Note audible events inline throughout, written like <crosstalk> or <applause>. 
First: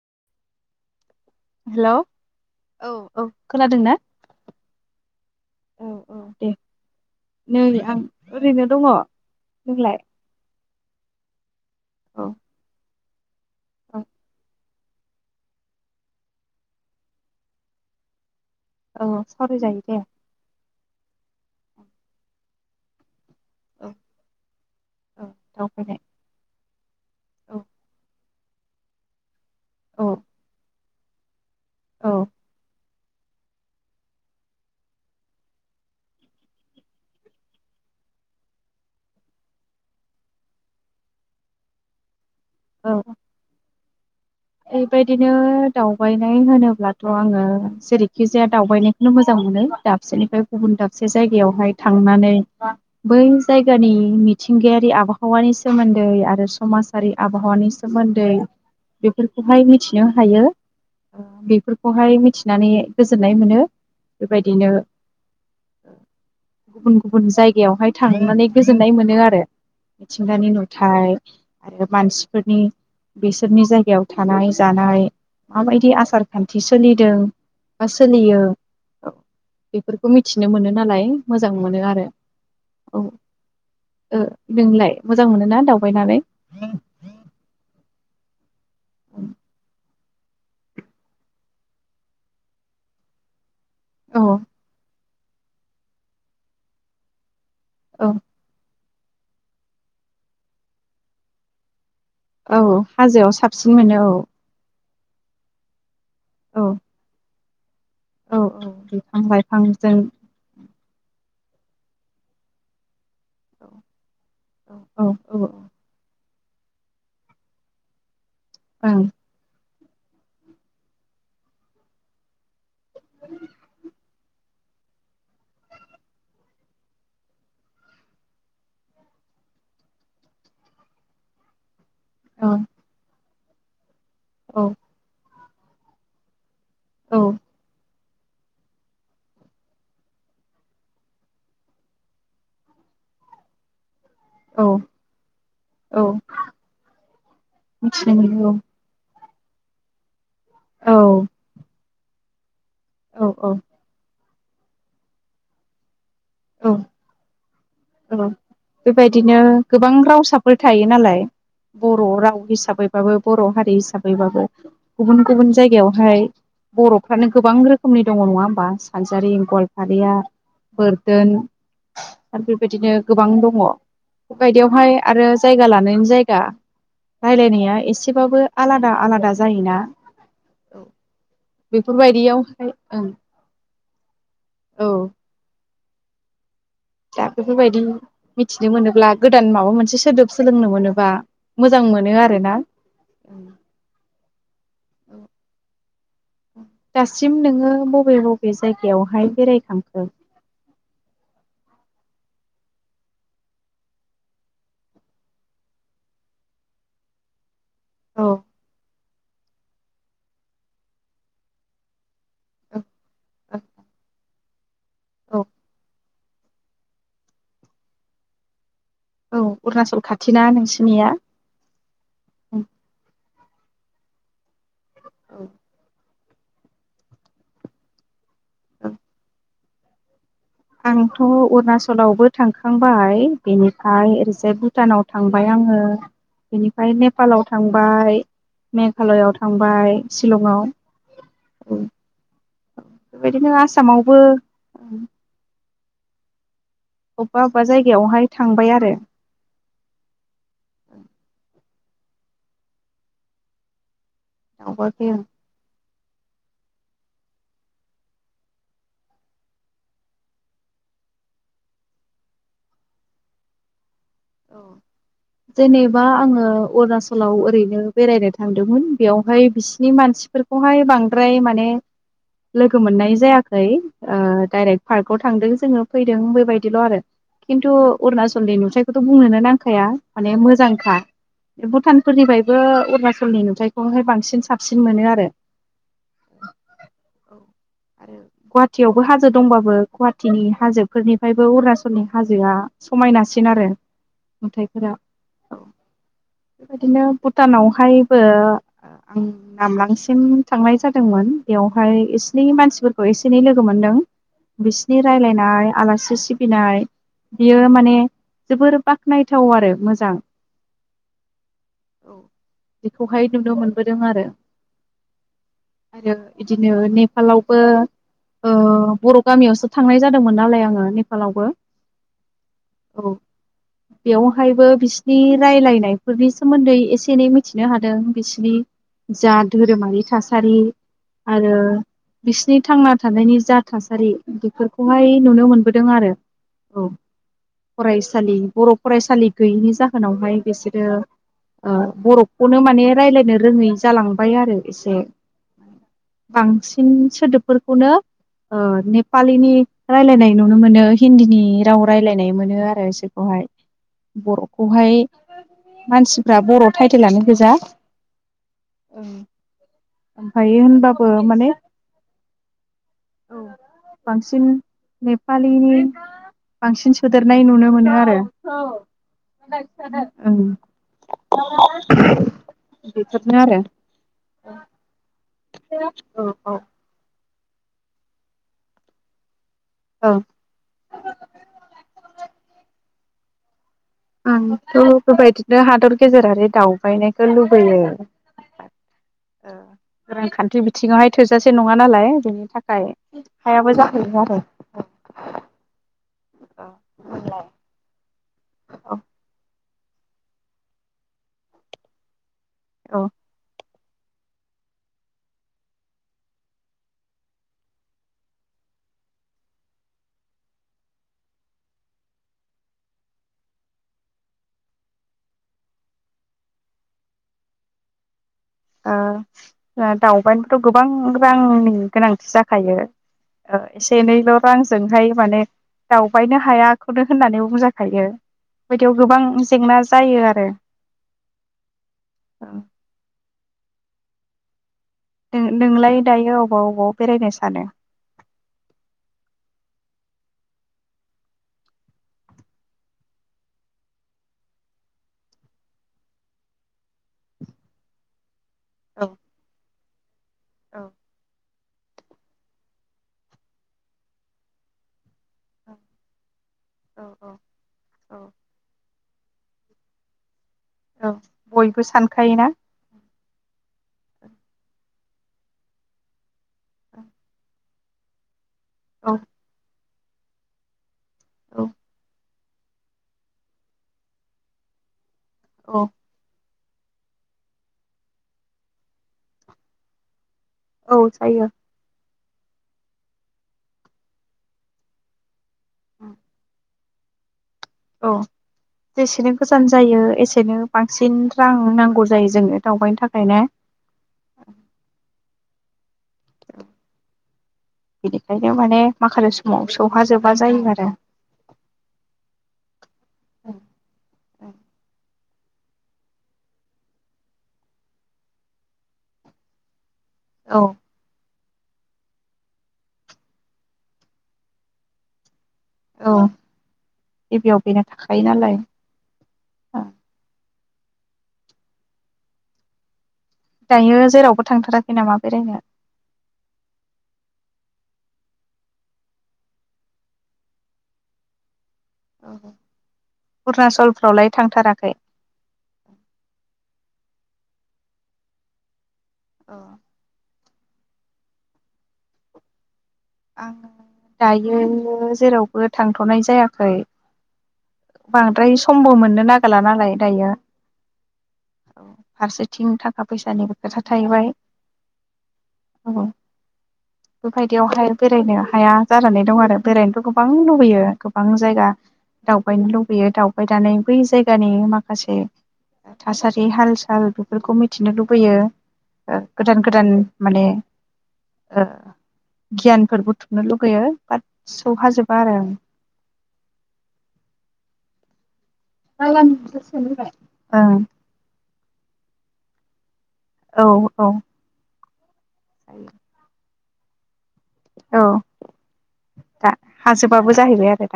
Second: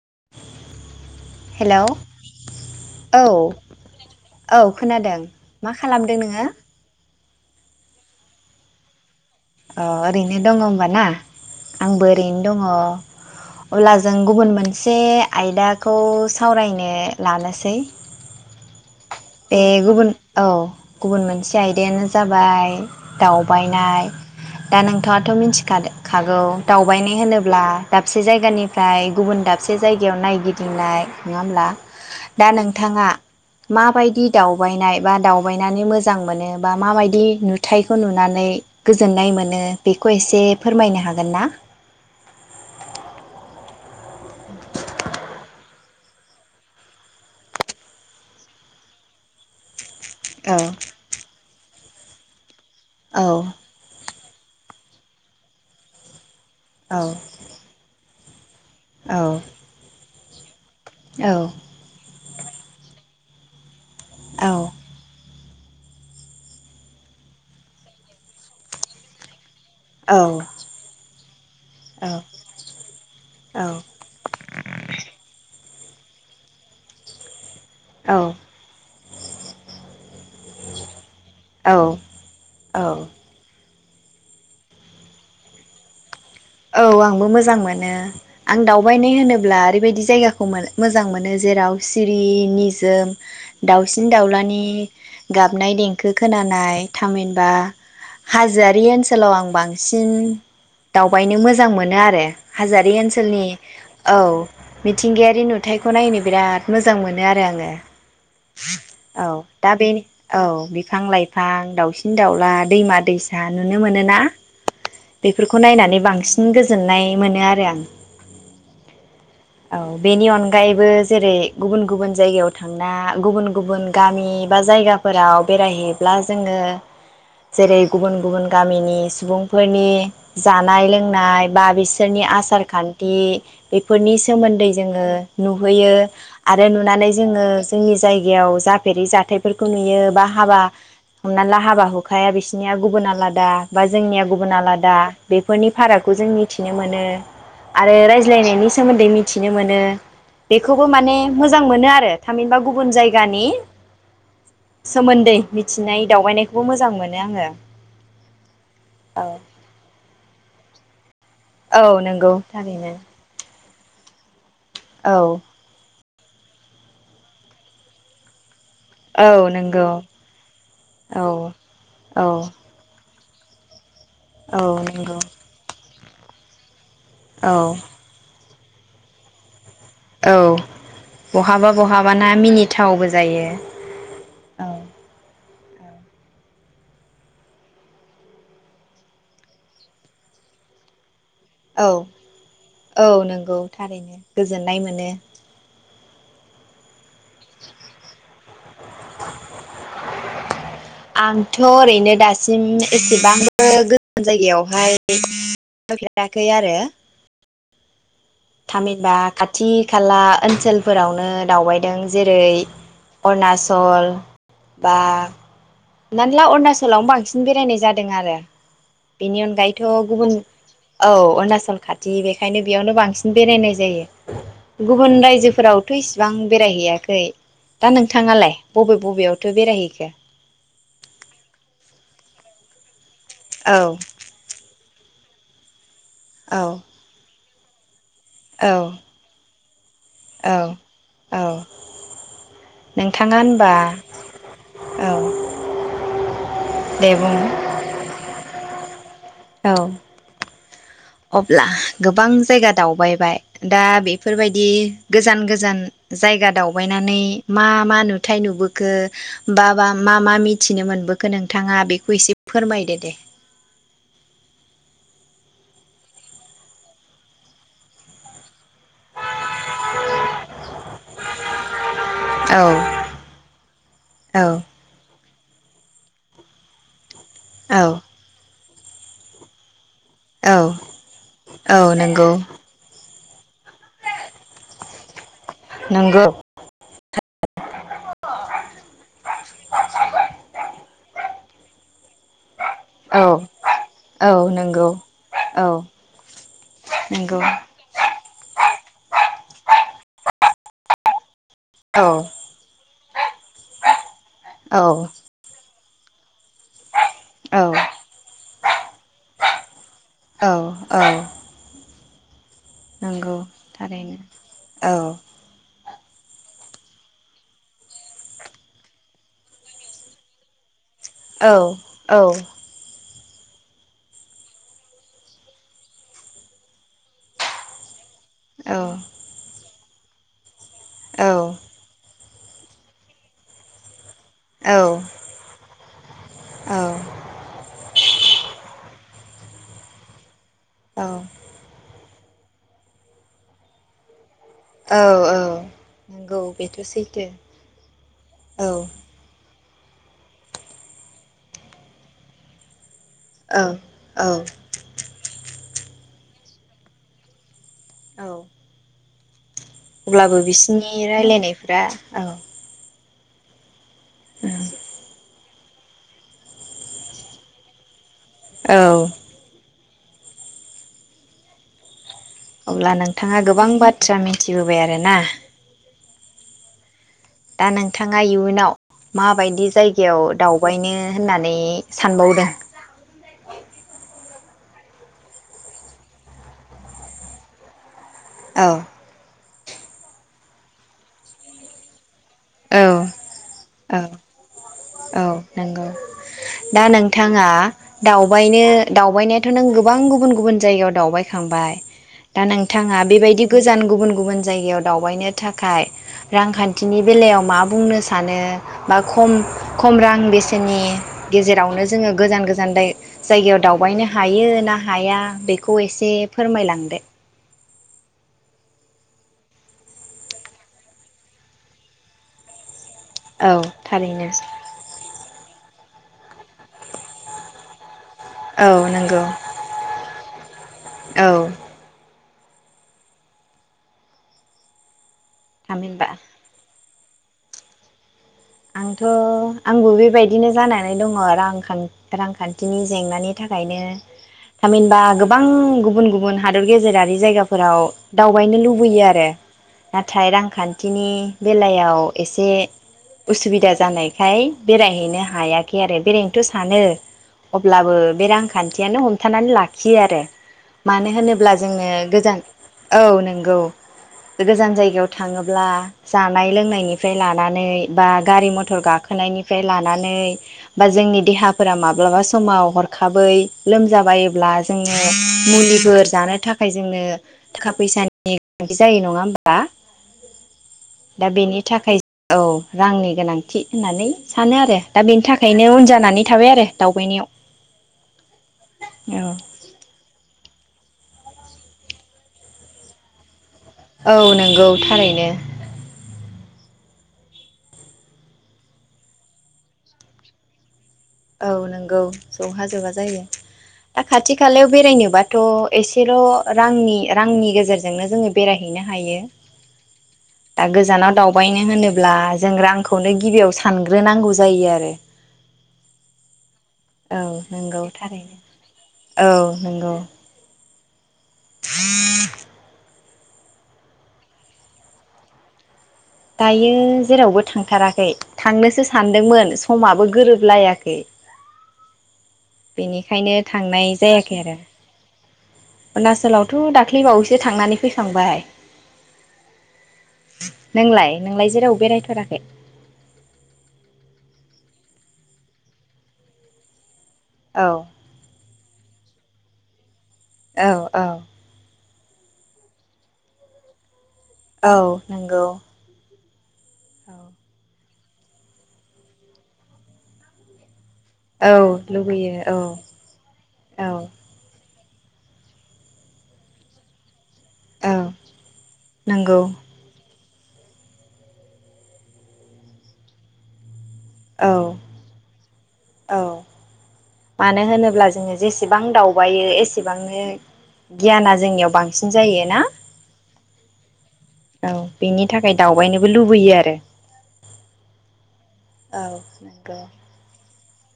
लांदां हेलौ औ खोनादों ना औ औ खोनादों मा औ खालामदों नोङो? दे नै आं ओरैनो दङ। अ नोंलाय ओरैनो दङ बाना आंबो औ ओरैनो दङ। अब्ला औ जों गुबुन मोन से आयदाखौ सावरायनो लानोसै औ बे सावरायजायो दे गुबुन औ गुबुन मोनसे आयदायानो जाबाय। औ दावबायनाय दा औ नोंथाङाथ मिथिखाद दावबायनाय खागौ बायनाय होनोब्ला औ दाबसे जायगानिफ्राय गुबुन दाब से जायगायाव औ नायगिदिंनाय नङा ओमब्ला औ दा नोंथाङा मा बायदि दि दावबायनाय बा दावबायनानै मोजां मोनो बा माबायदि नुथायखौ नुनानै गोजोननाय मोनो बेखौ इसे फोरमायनो हागोन ना? औ बेबायदिनो दावबायनाय होनोब्लाथ आङो जेरैखि जाया दावबायनायखौनो मोजां मोनो दाब दाबसेनिफ्राय औ गुबुन दाबसे जायग गायावहाय थांनानै बै औ जायगानि मिथिंगायारि आबहावानि सोमोन्दै आरो औ समाजारि आबहावानि सोमोन दैै औ बेफोरखौहाय मिथिनो हायो ओ औ बेफोरखौहाय मि थिनानै गोजोननाय मोनो औ बेबायदिनो गुबुन गुबुन जायगायावहाय थांनानै गोजोननाय मोनो आरो औ मिथिंगानि नुथाय आरो मानसिफोरनि बिसोरनि जाय गायाव थानाय जानाय माबायदि आसार खान्थि सोलिदों बा औ सोलियो बेफोरखौ मिथिनो मोनो नालाय मोजां मोनो आरो औ ओ नोंलाय मोजां मोनो ना दावबायनानै औ आंबो मोजां मोनो आं दावबायनाय होनोब्ला ओरैबायदि जायगाखौ मोजां मोनो जेराव सिरि निजोम औ दाउसिन-दाउलानि गाबनाय देंखो खोनानाय थामिन बा औ हाजोआरि ओनसो सोलाव आं बांसिन दावबायनो मोजां मोजां मोनो आरो औ हाजोआरि हाजोआव ओनसोलनि साबसिन मोनो औ मिथिंगायारि नुथाय खौ नायनो औ बिराद मोजां मोनो आरो आं <unintelligible> औ औ बिफां लाइफांजों बिफां-लाइफां दाउसिन-दाउला दैमा-दैसा आ औ नुनो मोनोना औ औ बेफोरखौ ओं नायनानै बांसिन बांसिन गोजोननाय मोनो आरो आं ओं औ बेनि अनगायैबो जेरै गुबुन गुबुन जायगायाव थांना गुबुन गुबुन गामि जायगाफोराव बेरायहैब्ला जोङो जेरै गुबुन गुबुन गामिनि सुबुंफोरनि जानाय लों नाय बा बेसि सोरनि आसार खान्थि बे फोरनि सोमोन्दै जोङो नुहैयो आरो नुनानै औ जोङो जोंनि जाय जागायाव जाफेरि जाथायफोरखौ नुयो बा हाबा हमना ला हाबा हुखाया बिसोरनिया गुबुन आलादा बा जोंनिया गुबुन औ आलादा बेफोरनि औ फारागखौ जों मिथिनो मोनो आरो मिथिनो मोनो रायज्लायनायनि सोमोन्दै मिथिनो मोनो बेखौबो औ माने मोजां मोनोआरो थामिनबा गुब गुबुन जायगानि औ औ सोमोन्दै मिथिनाय दावबायनायखौबो औ मोजां मोनो आङो औ बेबायदिनो गोबां रावसा फोर थायो नालाय औ बर' नंगौ राव थारैनो हिसाबैबाबो बर' हारि दैै हिसाबैबाबो औ गुबुन गुबुन जायगायावहाय बर'फ्रानो गोबां रोखोमनि दङ नङा होमबा सानजारि, औ नंगौ गालपारिया औ बोरदोन औ आरो बे नो गोबां दङ औ बेबायायदियावहाय नंगौ आरो जायगा लानायनि जाय गा औ राय्लायनाया एसेबाबो आलादा आलादा जायोना औ बहाबा बहाबाना बेफोरबायदियावहाय ओं मिनिथावबो जायो औ दा बेफोरबायदि मिथिनो मोनोब्ला गोदान माबा मोनसे सोदोब सोलोंनो मोनोबा मोजां औ मोनो आरोना औ नंगौ थारैनो गोजोननाय मोनो औ दासिम नोङो बबे बबे जायगायावहाय बेरायखांखो आंथ ओरैनो दासिम एसेबांबो गोजान जायगायावहाय बेरायफेराखै आरो औ थामिनबा खाथि खाला ओनसोलफोरावनो दावबायदों जेरै अरुनााचल बा। औ <unintelligible> अरुणाचलावनो बांसिन बेरायनाय जादों आरो बेनि औ अनगायैथ अरुणाचल गुबुन खाथिना नोंसिनिया औ अरुणाचल खाथि बेखायनो बेयावनो बांसिन बेरायनाय जायो। गुबुन रायजोफोरावथ <unintelligible> एसेबां बेरायहैयाखै दा नों <unintelligible> <unintelligible> थाङालाय बबे बबेयाव? <unintelligible> बेरायहैखो? आंथ अरुणाचलावबो थांखांबाय। औ बेनिफ्राय ओरैजायबो भुटानाव थांबाय आङो। औ बेनिफ्राय नेपालाव थांबाय मेघालयआव <unintelligible> थांबाय। औ शिलंआव औ नोंथाङा बेबायदिनो होनबा आसामावबो औ दे बुं अबेबा अबेबा जायगायावहाय थांबाय आरो। औ अब्ला गोबां जायगा दावबायबाय दा बे बेफोरबायदि दावबायाखै आं गोजान गोजान जायगा दावबायनानै मा मा नुथाय नुबोखो बा बा मा मा मिथिनो मोनबोखो नोंथाङा बेखौ एसे फोरमायदो दे। औ जेनेबा आङो अरुणाचलाव ओरैनो बेरायनो थांदों। <unintelligible> बेवहाय बिसिनि मानसिफोरखौहाय बांद्राय माने औ लोगो मोननाय जायाखैे ओ औ डाइरेक्ट पार्कआव थांदों जोङो फैदों बेबायदिल आरो। खिनथु औ अरुणाचलनि <unintelligible> बेखौथ बुंनोनो नांखाया। माने औ मोजांखा औ नंगौ भुटानफोरनिफ्रायबो अरुणाचला <unintelligible> नुथायखौहाय बांसिन साबसिन मोनो आरो। नंगौ आरो गुवाहाटियावबो हाजो दंबाबो गुवाहटिनि हाजोफोरनिफ्रायबो अरुणाचल <unintelligible> हाजोआ औ समायनासिन आरो। औ नंगौ नुथायाइफोरा औ बेबायदिनो नंगौ भुटानावहायबो आं नामलांसिम <unintelligible> थांनाय जादोंमोन। बेवहाय औ इसिनि एसे एनै मानसिफोरखौ एसे एनै लोगो मोनदों औ बिसिनि रायलायनाय आलासि <unintelligible> बिनाय बियो औ माने बोर बाख्नायथाव आरो मोजां औ औ औ बेखौहाय नंगौ नुनो मोनबोदों थारैनो आरो औ आरो बिदिनो नेपालावबो ओ बर गामियावसो थांनाय जादोंमोन नालाय आङो नेपालावबो औ औ बेवहायबो बिसिनि रायलायनायफोरनि सोमोन्दै एसे एनै मिथिनो हादों। बिसनि औ जा धोरोमारि थासारि औ आरो बिसिनि थांना थानायनि जा थासारि औ बेफोरखौहाय नुनो मोनबोदों आरो औ फरायसा बर फरायसालि गैयैनि जाहोनावहाय बिसोरो ओ बर खौनो माने रायलायनो रोङै जालां बाय आरो एसे औ औ नंगौ बेथ' बांसिन सैथो सोदोबफोरखौनो ओ औ नेपालिनि रायलायनाय नुनो मोनो हिन्दीनि राव रायलायनाय मोनो आरो इसे खौहाय औ औ बरखौहाय मानसिफ्रा बर टाइटेलानो गोजा औ उम अब्लाबो बिसिनि रायलायनायफोरा औ बांसिन नेपाल लिनि बांसिन सोदेरनाय नुनो मोनो आ <unintelligible> औ औ <unintelligible> <unintelligible> अब्ला नोंथाङा गोबां बाथ्रा मिथिबोबाय आरोना औ औ दा नोंथाङा इयुनाव माबायदि औ जायगायाव दावबायनो होननानै सानबावदों? <unintelligible> आंथ बेबायदिनो हादर गेजेरारि दावबायनायखौ लुबैयो। औ ओ रांखान्थि बिथिङावहाय थोजासे नङा नालाय। बेनि औ थाखाय हायाबो औ जाहैयो आरो औ नंगौ दा नोंथाङा दावबायनो दावबायनायाथ नों गो बां गुबुन गुबुन जायगायाव दावबायखांबाय दा नोंथाङा औ बेबायदि गोजान गुबुन गुबुन जायगायाव दावबायनो थाखाय रांखान्थिनि बेलायाव मा बुंनो सानो बा खम खम रां बेसेननि गेजेरावनो जोङो गोजान गोजान दाय जायगायाव दावबायनो हायो ना हाया बेखौ एसे फोरमायलांदो। ओ आ दाबायनोथ गोबां रांनि गोनांथि जाखायो ओ औ एसे थारैनो एनैल रांजोंहाय माने दावबायनो हायाखौनो होननानै बुंजाखायो। औ बेबायदियाव नंगौ गोबां जेंना जायो आरो। <inaudible> औ नों नोंलाय थामहिनबा दायो अबाव अबाव बेरायनो सानो? आंथ आंबो बेबायदिनो जानानै दङ रां खान रांखान्थिनि जेंनानि थाखायनो थामहिनबा गोबां गुबुन गुबुन हादर गेजेरारि जायगाफोराव दाव बायनो लुबैयो औ आरो। नाथाय औ रांखान्थिनि बेलायाव एसे उसुबिदा जानायखाय बेरायहैनो हायाखै आरो बेराय नोथ सानो औ औ अब्लाबो औ बे रांखान्थियानो हम थानानै लाखियो आरो। औ मानो होनोब्ला बयबो जोङो गोजान सानखायोना औ नों गौ गोजान जायगायाव थाङोब्ला जानाय लोंनायनिफ्राय लानानै बा गारि म थर औ गाखोनायनिफ्राय ला नानै बा जोंनि औ देहाफोरा माब्लाबा समाव हरखाबै लोमजाबायोब्ला जोङो औ मुलिफोर जानो था खाय जोंनो थाखा फैसानि गोनांथि जायो नङा होमबा? औ दा जायो बेनि थाखाय औ रांनि गोनांथि होननानै सानो आरो दा बेनि थाखाय खायनो उन जानानै थाबाय आरो दावबायनायाव। औ जेसेनो गोजान जायो एसेनो बांसिन रां नांगौ जायो जोंनो दावबायनो थाखायनो। औ नंगौ थारैनो। बेनिखायनो माने माखासे समाव सौहाजोबा जायो आरो। औ नंगौ सौहाजोबा जायो दा खाथि खालायाव बेरायनोबा थ एसेल रांनि रांनि गेजेरजोंनो जोङो बेरायहैनो हायो। औ दा गोजानाव दाव दावबायनो होनोब्ला जों रांखौनो गिबियाव सानग्रोनांगौ जायो आरो। औ औ गिबियाव नंगौ बेनो थाखायो नालाय थारैनो औ नंगौ। दायो जेरावबो थांथाराखै नामा बेरायनो? दायो जेरावबो थांथाराखै थांनोसो सानदोंमोन समाबो गोरोबलायाखै। बेनिखायनो अरुनाचलफ्रावलाय थांथाराखै? अरुणचलावथ दाख्लैबावैसो थांनानै फैखांबाय अ नोंलाय नोंलाय जेराव बेरायथाराखै? आङो दायो जेरावबो थांथनाय जायाखै। औ बांद्राय समबो मोनो ना थोला नालाय दायो औ औ। फारसेथिं थाखा फैसानिबो खोथा थाहैबाय औ नंगौ। औ बेबायदियाव हाय बेरायनो हाया जानानै दं आरो बेरायनोथ गोबां लुबैयो। गोबां औ जायगा लुबैयो दावबायनो औ लुबैयो दावबायनानै औ बै जायगानि माखासे माखासे थासारि हाल साल बेफोरखौ औ मिथिनो लुबैयो नंगौ गोदान गोदान माने ओ गियान फोर बुथुमनो लुगैयो बाथ औ सौहाजोबा आरो औ मानो होनोब्ला जोङो जेसेबां दावबायो एसेबांनो आं। गियाना जोंनियाव बांसिन जायो ना औ औ औ। बेनि थाखाय दावबायनोबो लुबैयो आरो। औ औ दा नंगौ हाजोबाबो जाहैबाय आरो <unintelligible>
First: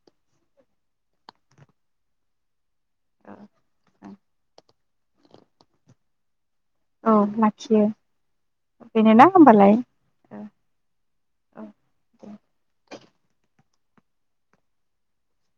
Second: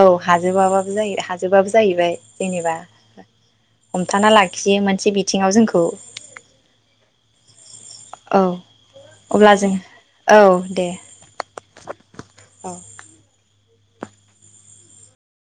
औ हाजोबाबाबो हाजोबाबो जाहैबाय जेनेबा हमथाना लाखियो मोनसे बिथिङाव जोंखौ। औ लाखियो औ बेनो ना अब्ला जों होमबालाय औ दे औ दे। औ